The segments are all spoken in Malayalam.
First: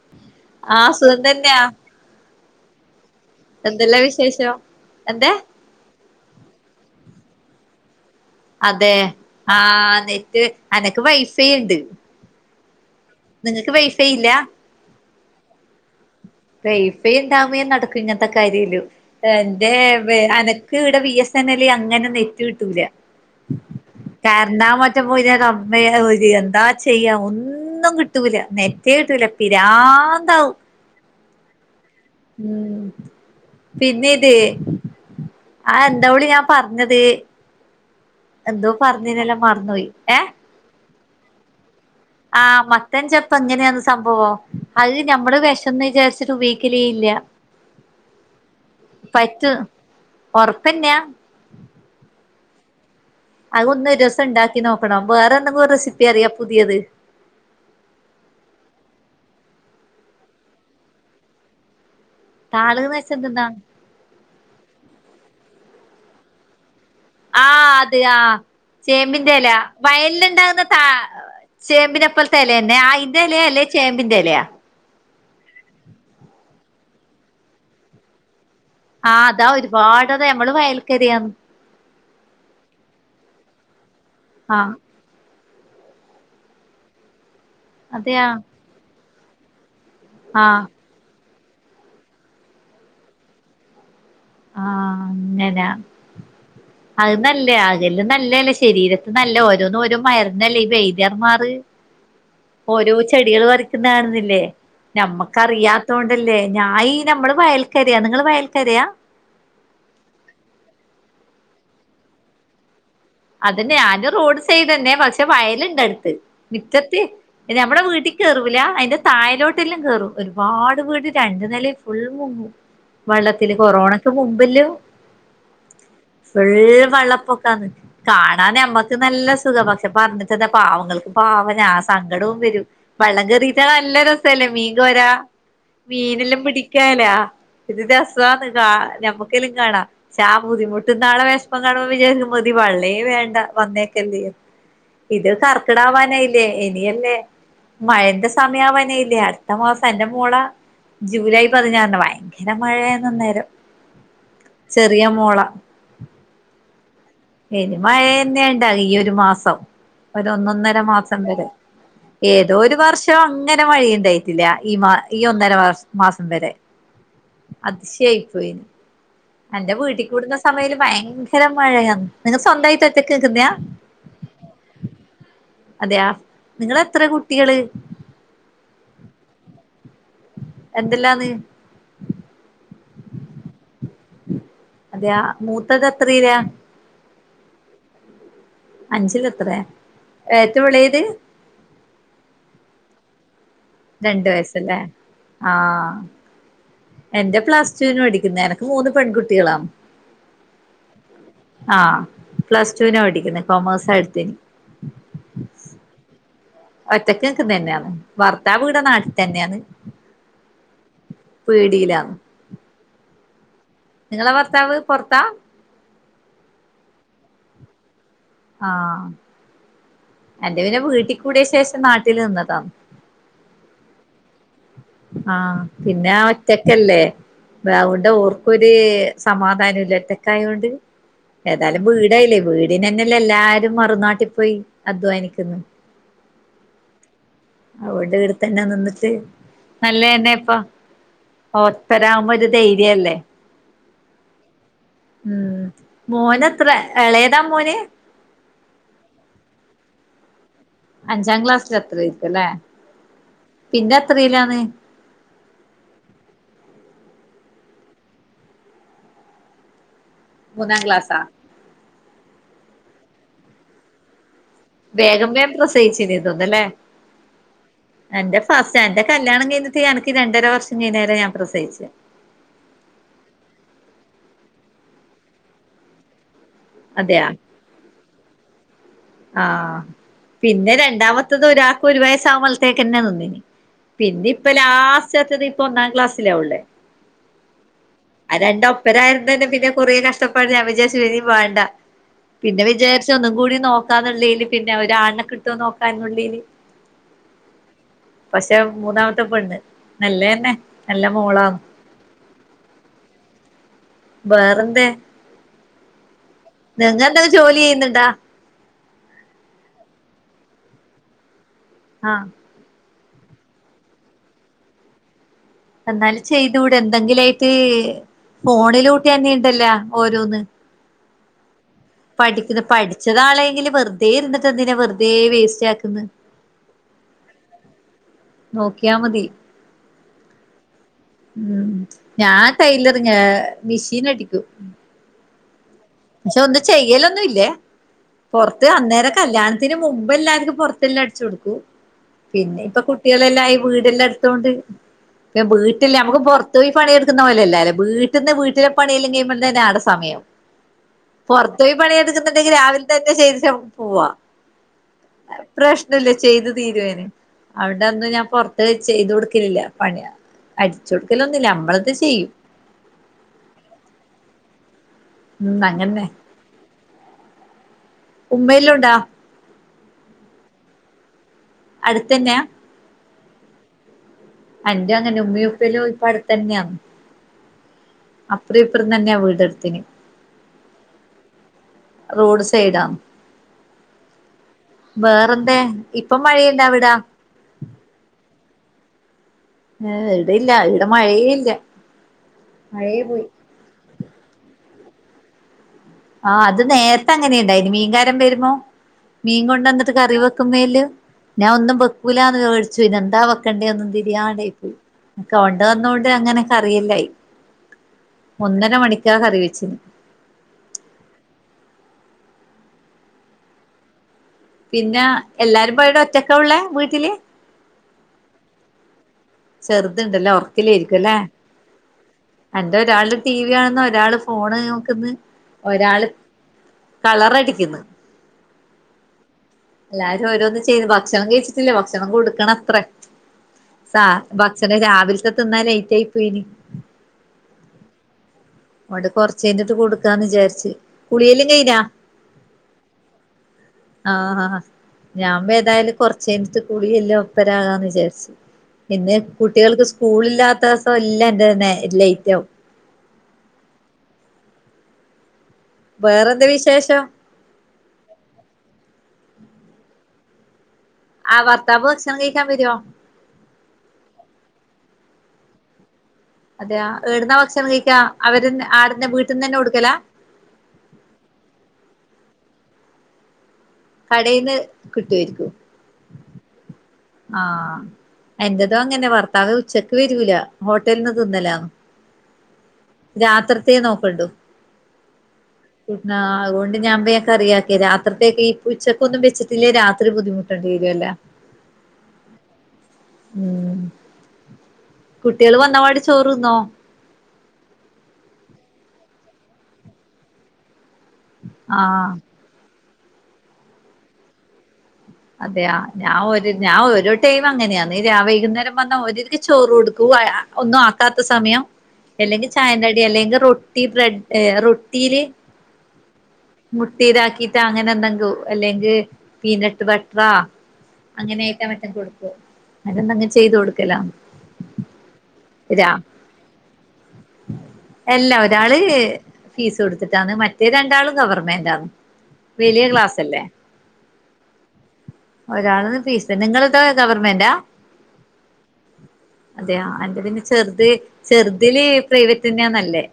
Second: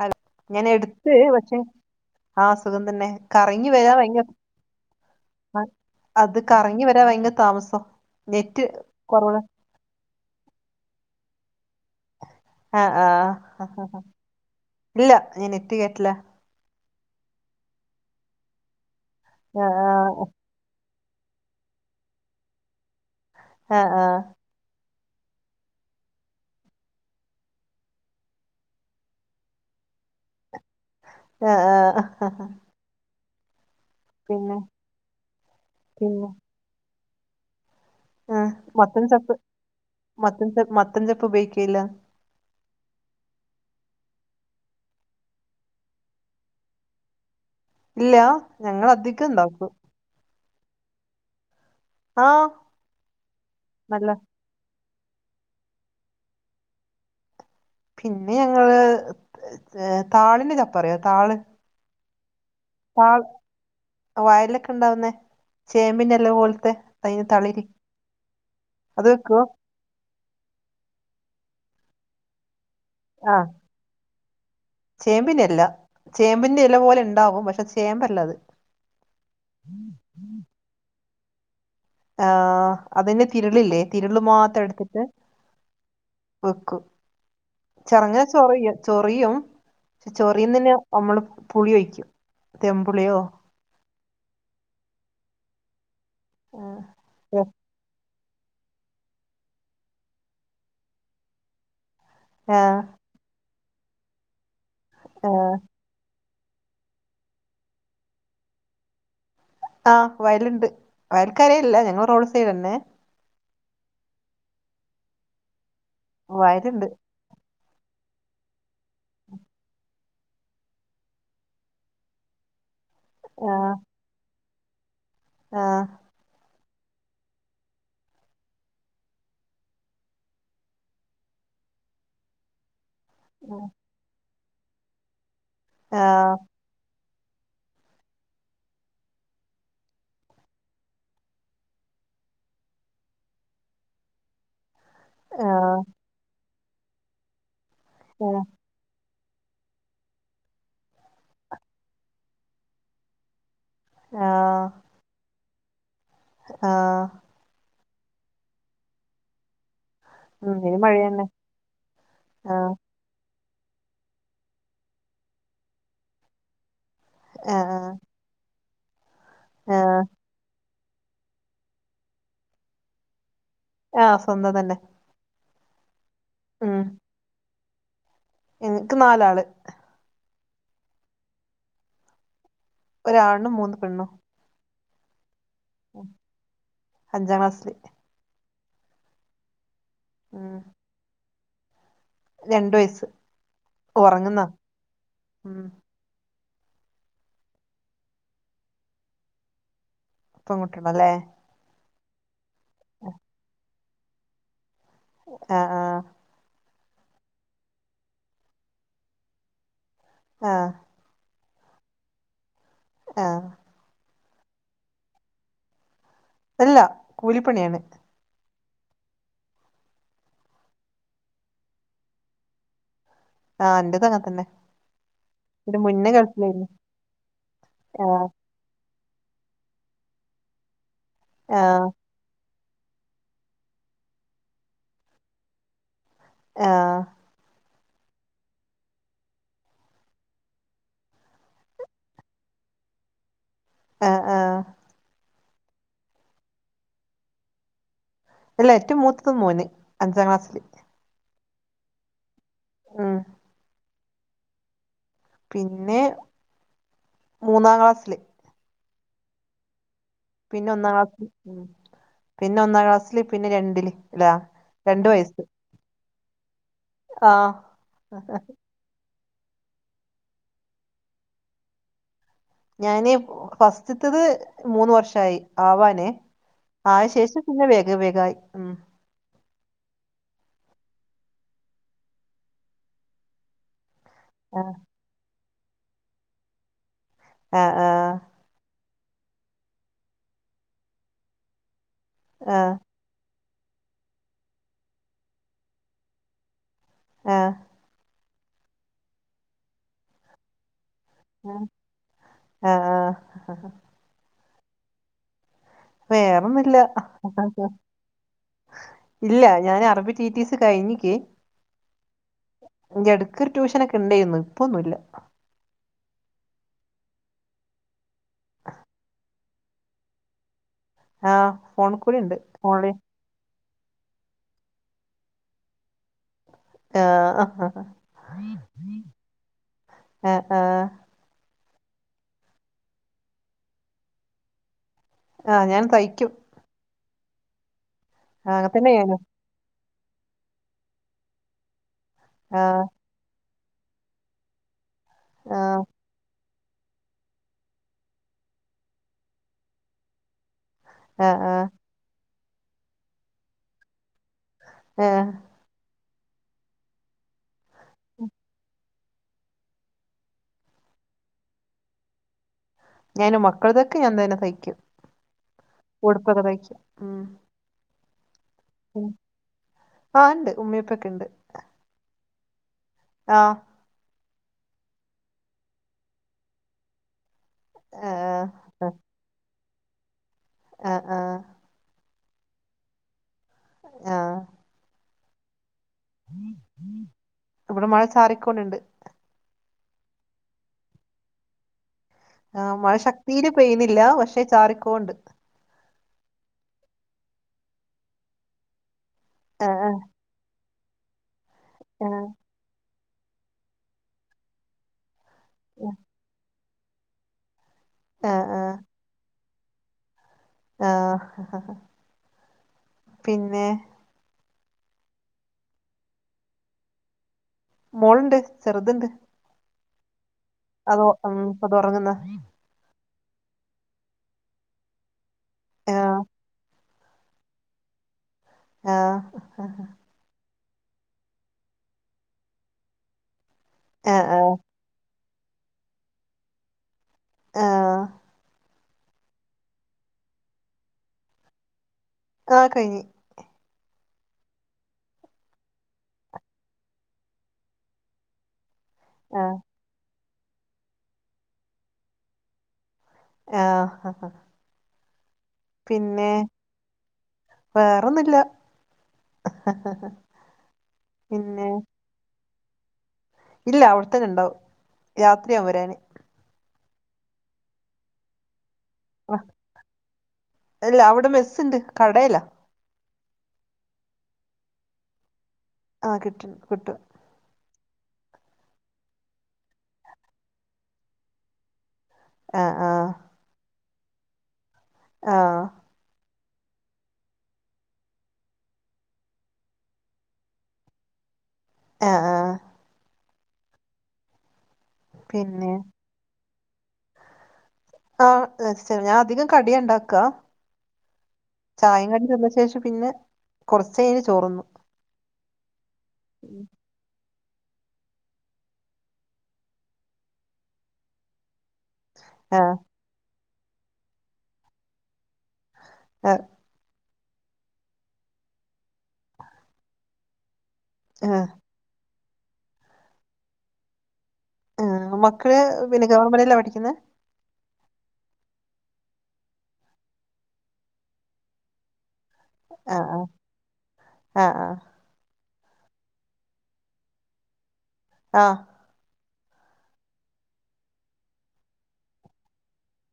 ഹല ഞാന് ആഹ് എടുത്ത് സുഖം പക്ഷെ തന്നെയാ ആ സുഖം തന്നെ കറങ്ങി വരാൻ എന്തെല്ലാ റെയ്ൻജ് വിശേഷം എന്തേ ആ അത് കറങ്ങി വരാ ഭയങ്കര താമസം നെറ്റ് അതെ കുറവ് ആ നെറ്റ് അനക്ക് വൈഫൈണ്ട് ആ ആ ഇല്ല ഇല്ല ഞൻ നെറ്റ് കേറ്റ്ല വൈഫൈ ഇണ്ടാകുമ്പഴേ നടക്കൂ ഇങ്ങൻത്തെ കാര്യല്ലു ആ എന്റെ വെ അന ക്ക് വ്ടെ വി എസ് എൻ എല് അങ്ങനെ നെറ്റ് കിട്ടൂല ആഹ് ആഹ് എന്നാ മറ്റേ പോയി കമ്മേ ഒര് എന്താ ചെയ്യാ ഒന്ന് ഒന്നും കിട്ടൂല നെറ്റേ കിട്ടൂല പിരാന്താവും. ആഹ് ആഹ്. ഉം പിന്നെ ഇത് ആ പിന്നെ എന്റവ്ടീം ഞ്ഞം പർഞ്ഞത് ആ മത്തൻ ചപ്പ് മറന്നുപോയി ഏഹ് മത്തൻ ചപ് മത്തൻ ചപ്പ് ഉപയോഗിക്കേല്ലാ. ആ മത്തൻ ചെപ്പ് എങ്ങനെയാന്ന് സംഭവം? അത് ഞമ്മള് വെഷംന്ന് വിചാരിച്ചിട്ട് ഉപയോഗിക്കലേല്ല്യ ഇല്ല്യാ ഞങ്ങളധികം ണ്ടാക്കും. ഒർപ്പന്നെയാ? ആഹ്. അതൊന്ന് ഒരസം ണ്ടാക്കി നോക്കണം. വേറെ എന്തെങ്കും റെസിപ്പി അറിയോ പുതിയത്? പിന്നെ ഞങ്ങള് ഏഹ് താളിന്റെ ചപ്പറിയോ താള്? താള്ന്ന് വെച്ചന്തെന്ന? വയൽലൊക്കെ ണ്ടാവുന്നേ ചേമ്പിന്റെല പോൽത്തെ ആ അത് ആ അത് വെക്കുവോ ചേമ്പിന്റെല. വയലിൽ ഇണ്ടാകുന്ന താ ചേമ്പിനെ പോൽത്തെലന്നെയാ അയിന്റെ എലേ അല്ലേ ചേമ്പിന്റെലയ ചേമ്പിന്റെഅല്ല ചേമ്പിന്റെ ഇല പോലെ ഇണ്ടാവും പക്ഷത് ചേമ്പല്ലത്. ആഹ് അതാ ഒരുപാടത ഞമ്മള് വയൽക്കരയാന്ന്. ആഹ് അതിന്റെ തിര്ളില്ലേ തിര്ള് മാത്രം ആഹ് എടുത്തിട്ട് വെക്കും ചെറങ്ങാ അതെയാ ചൊറിയും ചൊറിയും ആഹ് ചൊറിയുന്നേന് നമ്മള് പുളി ഒയിക്കും തെമ്പുളിയോ ആ അങ്ങനാ അത് ആഹ് നല്ലയാ. അതല്ലും നല്ലല്ലേ? ശരീരത്തിന്നല്ല ഓരോന്നും ഓരോ മര്ന്നല്ലേ ഈ വൈദ്യർമാറ് ആഹ് ഓരോ ചെടികള് വരക്കുണ്ടാണില്ലേ? നമ്മക്കറിയാ ത്തോണ്ടല്ലേ ഞാ ഈ നമ്മള് വയൽക്കരയാ നിങ്ങള് വയൽക്കരയാ? ആ വയല്ണ്ട് വയൽക്കരയല്ല ഞങ്ങള് റോഡ് സൈഡന്നെ. അതന്നെ ഞാനും റോഡ് സൈഡന്നെ പക്ഷെ വയല്ണ്ട്ടുത്ത് വയലുണ്ട് മിറ്റത്ത് പിന്നമ്മടെ വീട്ടി കേറൂല്ല അയിന്റെ തായലോട്ടെല്ലാം കേറും ഒരുപാട് വീട് രണ്ടു നിലേം ഫുൾ മുങ്ങും. വള്ളത്തില് ആഹ് കൊറോണക്ക് മുമ്പല്ലോം ആഹ് ഫുള്ള് വള്ളപ്പൊക്കാന്ന്. കാണാൻ ഞമ്മക്ക് നല്ല സുഖ പക്ഷെ പറഞ്ഞിട്ടന്താ പാവങ്ങൾക്കും പാവ ഞാ ആ സങ്കടോം വരും. വള്ളം കേറീച്ചാ നല്ല രസല്ലേ മീൻ കോരാ ആഹ് മീനെല്ലാം പിടിക്കാലാ എന്ത് രസാന്ന് കാ ഞമ്മുക്കെല്ലും കാണാ പക്ഷാ ബുദ്ധിമുട്ട്ന്നാളെ വെശ്മം കാണുമ്പോ വിചാര്ക്കും മതി വള്ള വേണ്ട വേണ്ട വന്നേക്കല്ലേ ഇത് ആഹ് കർക്കിടാവാനായില്ലേ ഇനിയല്ലേ മഴന്റെ ആഹ് സമയവാനായ്ല്ലേ? അട്ത്ത മാസം എന്റെ മോള ജൂലൈ പതിനാറിന് ഭയങ്കര മഴയാന്നന്നേരം. ആഹ്. ചെറിയ മോള ആഹ്. ഇനി മഴേന്നെണ്ടാകും ഈ ഒരു മാസം. ഉം ഇനി ഒരൊന്നൊന്നര മാസം മഴയന്നെ വരെ ഏതോ ആഹ് ഒരു വർ ഷം അങ്ങനെ മഴയിണ്ടായിട്ടില്ല ഈ മാ ഈ ഒന്നര വർ മാസം വരെ. ആഹ് അതിശ്യായി പോയീന്നു. എന്റെ ആഹ് വീട്ടി കൂടുന്ന സമേയില് ഭയങ്കര മഴയാ നിങ്ങ സ്വന്തായിട്ട് ഒറ്റക്ക് നിക്കുന്നയാ? ആ സ്വന്തം തന്നെ. അതയാ? നിങ്ങളെത്രേ കുട്ടികള്? എൻക്ക് നാലാള്. എന്തെല്ലാന്ന്? ഒരാണ്ണും മൂന്ന് പെണ്ണും. അതെയ മൂത്തത് എത്രീല അഞ്ചാം ക്ലാസ്സിൽ അഞ്ചില എത്രയ ഏറ്റവും ഇളയത് രണ്ടു വയസ്സ് രണ്ട് ഉറങ്ങുന്നാ വയസല്ലേ ഉം ആഹ് എന്റെ പ്ലസ് ടുവിന് പടിക്കുന്ന എനക്ക് മൂന്ന് പെൺകുട്ടികളാണ് പെൺകുട്ടികളല്ലേ ആ പ്ലസ്ടുവിന പഠിക്കുന്നെ കോമേഴ്സ എടുത്തനി ആഹ് ആഹ് ഒറ്റക്ക് നിക്കുന്ന തന്നെയാണ് ഭർത്താവിടെ നാട്ടിൽ തന്നെയാണ് ആഹ് പീടില ആഹ് നിങ്ങളെ ഭർത്താവ് പുറത്താ അല്ല കൂലിപ്പണിയാണ് ആഹ് എന്റെ പിന്നെ വീട്ടിക്കൂടിയ ശേഷം നാട്ടിൽ നിന്നതാ ആഹ് എന്റെത് അങ്ങെതന്നെ ആഹ് പിന്നെ ആ ഒറ്റക്കല്ലേ അവിടെ ആഹ് ഒരേ സമാധാനം ഇല്ലാഒറ്റക്കായോണ്ട് ഏതായാലും ആഹ് വി വടായില്ലേ വീടിനന്നല്ലേ എല്ലാരും മറുനാട്ടി പോയി അധ്വാനിക്കുന്നു ആഹ് അവടെ ഇടുത്തന്നെ നിന്നിട്ട് നല്ലതന്നെ ഇപ്പ ഓസ്റ്റലാവുമ്പോ ഒരു ധൈര്യഅല്ലേ ആഹ് ആഹ് ഉം മോന എത്ര ഇളയതാ മോന് അല്ല ഏറ്റവും മൂത്തത് മോന് അഞ്ചാം ക്ലാസ്സില് അഞ്ചാം ക്ലാസ്ത്രയിരികേ ആഹ് ഇത് ത്രയിലാണ് പിന്നെ മൂന്നാം ക്ലാസ്സില് പിന്നെ മൂന്നാം ഒന്നാം ക്ലാസ്സാ ക്ലാസില് ഉ പിന്നെ ഒന്നാം ക്ലാസ്സില് പിന്നെ രണ്ടില് അല്ലാ വേഗം വേഗം പ്രസയിച്ചിതോന്നല്ലേ ആഹ് തന്റെ ഫ എന്റെ കല്യാണം കഴിഞ്ഞിട്ട് എനിക്ക് രണ്ടര വർഷം കഴിഞ്ഞാല ഞാൻ പ്രസവിച്ച ഞാനെ ഫസ്റ്റത്തത് മൂന്ന് വർഷായി ആവാനെ ആയ അതെയാ ശേഷം പിന്നെ വേഗ വേഗായി ഉം ആഹ് പിന്നെ രണ്ടാമത്തത് ഒരാൾക്ക് ഒരു വയസ്സാകുമ്പോഴത്തേക്ക്തന്നെ പിന്നെ ഇപ്പ ലാസ്റ്റ്ത്തത് ഇപ്പ ഒന്നാം ക്ലാസ്സിലാള്ളേ ആഹ്‌ ആഹ്‌ രണ്ടു ഒപ്പരായിരു തന്നെ പിന്നെ കുറ കഷ്ടപ്പാട് ഞാൻ വിജാരിച്ചുപിന്നെ വാണ്ട പിന്നെ ആഹ് വിജാരിച്ച് പക്ഷെ ഒന്നും കൂടി നോക്കാന്നുള്ളല് പിന്നെ ഒരാണിനെ കിട്ടും നോക്കാന്ന [unintelligible] ആഹ് പക്ഷെ മൂന്നാമത്തെ പെണ്ണ് നെല്ല തന്നെ നല്ല മോളാന്ന ആഹ് ആഹ് വേറെന്തേ വേറൊന്നില്ല നിങ്ങെന്തെങ്കിലും ജോലി ചെയ്യുന്നുണ്ടാ ഇല്ല ഞാൻ അറബി ടി ടി സി കഴിഞ്ഞക്ക് ആഹ് ഇ ഇടക്ക ഒരു ട്യൂഷനൊക്കെ ഉണ്ടായിന്ന് ഇപ്പൊന്നുല്ല എന്നാല് ചെയ്തൂടെ എന്തെങ്കിലായിട്ട് ഫോണിലൂട്ടി തന്നെ ഉണ്ടല്ലോ ഓരോന്ന് ആഹ് ഫോൺ കൂലുണ്ട് ഫോണില് ഉം നാളെങ്കില് വെറുതെ ഇരിട്ട് എന്തിനാ വെറുതെേ വേസ്റ്റ് ആക്കുന്നു ആഹ് ആഹ് നോക്കിയാ മതി ആഹ് ആഹ് ഉം ഞാൻ ടൈലറിങ് മെഷീൻ അടിക്കും ആഹ് ഞാൻ തയ് പക്ഷെ ഒന്നും ചെയ്യലൊന്നുല്ലേ പൊറത്ത് അങ്ങനെ തന്നെ അന്നേര ഞാനും കല്യാണ ത്തിന് മുമ്പ് എല്ലാര്ക്കും പൊറത്തെല്ലാം അടിച്ചു കൊടുക്കും പിന്നെ ഇപ്പൊ ആഹ് കുട്ട് കുട്ടികളെല്ലായി വീടെല്ലാം എടുത്തോണ്ട് [unintelligible] ആഹ് വീട്ടില് നമുക്ക് പൊറത്ത് ത്തോയി പണിയെടുക്കുന്ന പോലെ അല്ലാല്ലോ വീട്ട്ന്ന് വീട്ടിലെ പണിയെല്ലം കിഴിയുമ്പ തന്നെ ആടെ സമയാവും ആഹ് ആഹ് പൊറത്തോയി പണിയെടുക്കുന്നുണ്ടെങ്കില് രാവിലെ തന്നെ ചെയ്തിട്ട് നമ്മക്ക് പോവാ ആഹ് പ്രശ്ന ഇല്ല ചെയ്ത് തീരുവയിന് അതുകൊണ്ടന്ന് ഞാൻ പൊറത്ത് ചെയ്ത് കൊടുക്കലില്ല പണിയാ അടിച്ച് കൊടുക്കലൊന്നുല്ല നമ്മളത് ചെയ്യും ഞാന് മക്കളതൊക്കെ ഞാൻ തന്നെ തയ്ക്കും ഉം അങ്ങനെ ഉടുപ്പൊക്കെ തയ്ക്കും ഉം ഉമ്മയിലൊണ്ട് ഉം ആഹ് ഇണ്ട് ഉമ്മയുപ്പൊക്കെ ഇണ്ട് അടുത്തെന്നെയാ ആഹ് അന്റെ അങ്ങനെയാ ഉമ്മയുപ്പല്ലാം ഇപ്പ അടുത്തെന്നെയാണ് ആഹ് അപ്പറേം ഇപ്പറേം തന്നെയാ വീടെടുത്തിന് ആഹ് ആഹ് റോഡ് സൈഡാ ആഹ് വേറെന്താ ഇപ്പം മഴയുണ്ടാവിടാ? ഇവിടെ മഴ ചാറിക്കോണ്ട്ണ്ട് ഏഹ് ഇവിടയില്ല ഇവിടെ മഴയേ ഇല്ല ആഹ് മഴ മഴയേ പോയി ശക്തിയില് ചെയ്യുന്നില്ല പക്ഷെ ചാറിക്കോണ്ട് ആഹ് അത് നേരത്തെ അങ്ങനെയാ ഇണ്ടായിന് മീൻകാരൻ വെരുമ്മം മീൻ ആഹ് കൊണ്ടന്നിട്ട് കറി വെക്കുന്നേല്ലു ഞാൻ ഒന്നും ആഹ് ബെക്കൂലാന്ന് [unintelligible] ച്ചു പിന്നെന്താ വെക്കണ്ടേന്ന് തിരിയാണ്ടായി പോയി കൊണ്ട വന്നോണ്ട് അങ്ങനൊക്ക കറിയെല്ലായി ആഹ് ഒന്നര ആഹ് മണിക്കാ കറി വെച്ചിന് ആഹ് പിന്നെ പിന്നെ എല്ലാരും പോയിടെ ഒറ്റക്കാ ഇള്ളേ വീട്ടില് മോളുണ്ട് ചെറുതുണ്ട് ചെറുത് ഇണ്ട്ല്ലേ അതോ ഒറക്കിലായിരിക്കുല്ലേ ഉം അത് ഉറങ്ങുന്ന അൻ എന്താ ഒരാള് ടി വി കാണ്ന്ന് ഒരാള് ഫോണ് നോക്ക്ന്ന് ഒരാള് ആഹ് കളർ അടിക്കുന്ന് ആഹ് എല്ലാരും ഓരോന്നും ചെയ്യ്ന്നു ഭക്ഷണം കഴിച്ചിട്ടില്ല ഭക്ഷണം കൊടുക്കണത്രേ സാ ആഹ് ആഹ് ഭക്ഷണം രാവിലത്തെ തിന്നാ ലേറ്റ് ആയി പോയിന് ആഹ് ആണ്ട് കൊറച്ച് കഴിഞ്ഞിട്ട് കൊടുക്കാന്ന് വിചാരിച്ച് കുളിയെല്ലം കയിഞ്ഞാ ആഹ് കയിഞ്ഞ് ആഹ് ആഹ് ഞാൻ [unintelligible] ഏതായാലും കൊറച്ചയിഞ്ഞിട്ട് കൂളിയെല്ലാം ഒപ്പരാകാന്ന് വിചാരിച്ച് പിന്നെ ആഹ് കുട്ടികൾക്ക് സ്കൂളില്ലാത്ത ദിവസം എല്ലാ എന്റെ നെ ലേറ്റ് ആവും ആഹ് ആഹ് ആഹ് പിന്നെ വേറെന്ത വിശേഷം വേറൊന്നും ഇല്ല ആ ഭർത്താവ് ഭക്ഷണം കഴിക്കാൻ വര്വോ ഇല്ല അവിടെത്തന്നെ ഉണ്ടാവും രാത്രിയാവും വരാന് അതെയ ടുന്ന ഭക്ഷണം കഴിക്കാ അവര് ആടിന്ന വീട്ടിൽ നിന്ന് തന്നെ കൊടുക്കല അല്ല അവിടെ മെസ്സ് ണ്ട് കടേലാ കടേന്ന് കിട്ടുമായിരിക്കും ആഹ് കിട്ട കിട്ടും ആഹ് എന്റെതു അങ്ങനെ ഭർത്താവ് ഉച്ചക്ക് വരൂല ഹോട്ടലിനിന്ന് തിന്നലാന്ന് ആഹ് ആഹ് രാത്രിത്തെ നോക്കണ്ടു ആഹ് അതൊണ്ട് ഞാൻവേഗം കറിയാക്കി രാത്രിത്തേക്ക് പ്പ ഉച്ചക്കൊന്നും വെച്ചിട്ടില്ലേ രാത്രി ബുദ്ധിമുട്ടേണ്ടി വരൂലല്ല ആഹ് ആഹ് ഉ കുട്ടികള് പിന്നെ വന്നപാടി ചോറ്ന്നോ ആഹ ശരി ഞാൻ അധികം കടിയാ ണ്ടാക്കാ ചായേം ആഹ് കടീം തിന്ന ശേഷം പിന്നെ കുറച്ചഴ്ഞ്ഞ് ചോണുണ്ണൂ അതെയ ഞാൻ ഒരു ഞാൻ ഒരു ടൈം അങ്ങനെയാണ് വൈകുന്നേരം വന്ന ഓരിക്ക് ചോറ് കൊടുക്കൂ ഒന്നും ആക്കാത്ത സമയം അല്ലെങ്കിൽ ആഹ് ചായക്കടി അല്ലെങ്കിൽ റൊട്ടി ബ്രെഡ് റൊട്ടീല് അഹ് മുട്ടിതാക്കിട്ട് അങ്ങനെ എന്തെങ്കോ അല്ലെങ്കിൽ പീനട്ട് ബട്ടറാ ആഹ് അങ്ങനേക്ക മക്കക്കൊടുക്കും അതൊണ്ടങ്ങ് ചെയ്തു കൊടുക്കല ആ മക്കള് പിന്നെ ഗവൺമെന്റ്ല പഠിക്കുന്നെ എല്ലാ ഒരാള് ഫീസ് കൊടുത്തിട്ടാണ് മറ്റേ രണ്ടാളും ഗവൺമെന്റാണ് വലിയ ക്ലാസ് ആഹ് അല്ലെ ആഹ് ആഹ് ഒരാളത് ഫീസ് നിങ്ങളത് ഗവർമെന്റാ ആഹ് അതെയ എന്റെ പിന്നെ ചെറുത് ചെറുതില് പ്രൈവറ്റ് തന്നെയാന്നല്ലേ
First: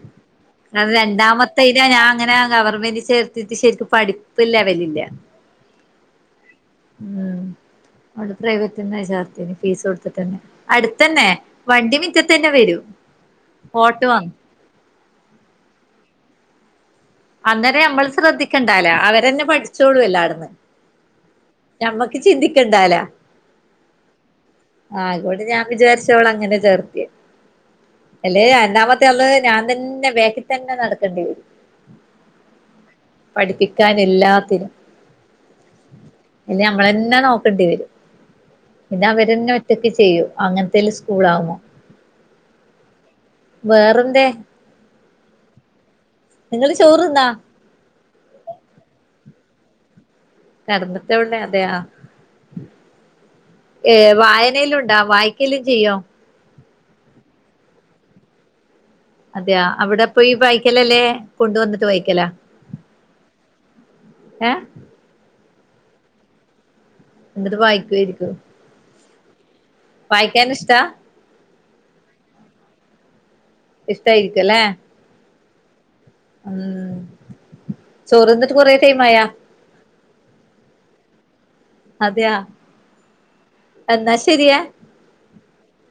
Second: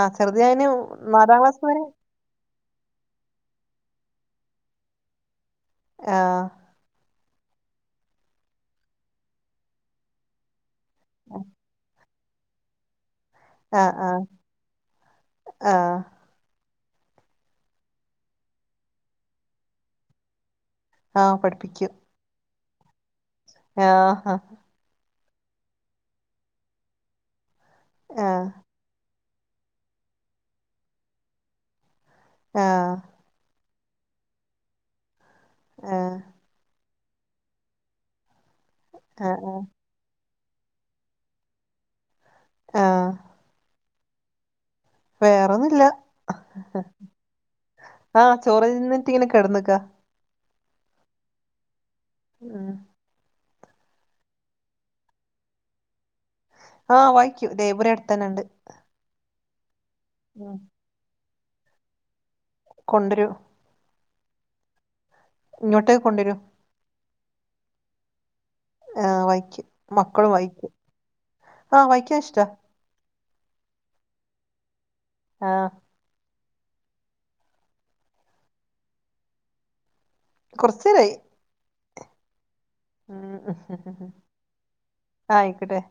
ആഹ് ചെറുത് ഞാന് അത് നാലാം ക്ലാസ് രണ്ടാമത്തെ ഇത് വരെ ഞാ നങ്ങനാ ഗവൺമെന്റി ചേർത്തിട്ട് ശരിക്കും പഠിപ്പ് ലെവലില്ല ആഹ് ഉം നമ്മള് പ്രൈവറ്റെന്ന ചേർത്തീന് ഫീസ് കൊടുത്തിട്ടന്നെ അടുത്തന്നെ വണ്ടി മിറ്റത്തന്നെ വരും ആഹ് ഓട്ടോ ആഹ് ആണ് ആഹ് അന്നേരെ നമ്മള് ശ്രദ്ധിക്കേണ്ടല്ലെ അവരെന്നെ പഠിച്ചോളൂല്ലാടന്ന് ആഹ് പഠിപ്പിക്കും ക്ക് ചിന്തികണ്ടാല്ലെ ആഹ് ആഹ് ആയിക്കോട്ടെ ഞാൻ വിചാരിച്ചവളെ അങ്ങനെ ചേർത്തിയെ അല്ലെ ആഹ് രണ്ടാമത്തെ ള് ഞാൻ തന്നെ ബേക്കിൽ തന്നെ നടക്കേണ്ടി വരും ആഹ് പഠിപ്പിക്കാൻ എല്ലാത്തിനും ഇനി നമ്മളന്നനോക്കേണ്ടി വരും ഇത് ആഹ് അവരന്നെ ഒറ്റക്ക് ചെയ്യൂ അങ്ങനത്തേല് സ്കൂളാമോ ആഹ് വേറെന്തേ വേറൊന്നുല്ല നിങ്ങള് ചോറ്ന്നാ ആഹ് ചോറ്ന്നിട്ട്ങ്ങനെ കെടന്ന്ക്കാ കെടന്നിട്ടവിടെ അതെയാ ആഹ് ഏ വായനയെല്ലുണ്ടാ വായിക്കല് ചെയ്യോ ആഹ് വായിക്കും ലേബറി അടുത്തന്നെണ്ട് അതെയാ അവിടെ പോയി വായ്കകലല്ലേ കൊണ്ടുവന്നിട്ട് വയ്ക്കലാ കൊണ്ടരും ഏഹ് ഇങ്ങോട്ട് കൊണ്ടരോ ന്നിട്ട് വായിക്കുവേരിക്കും ആഹ് വയ്ക്കും മക്കളും വായിക്കും ഇഷ്ടാ ആഹ് വായിക്കാഷ്ടാ ഇഷ്ടായിരിക്കുവല്ലേ ആഹ് ഉം ചോറ്ന്നിട്ട് കൊറേ ടൈമായാ കൊറച്ചേരായി അതെയാ ഉം ഉഹ്ഹ് എന്നാ ശരിയേ ആയിക്കട്ടെ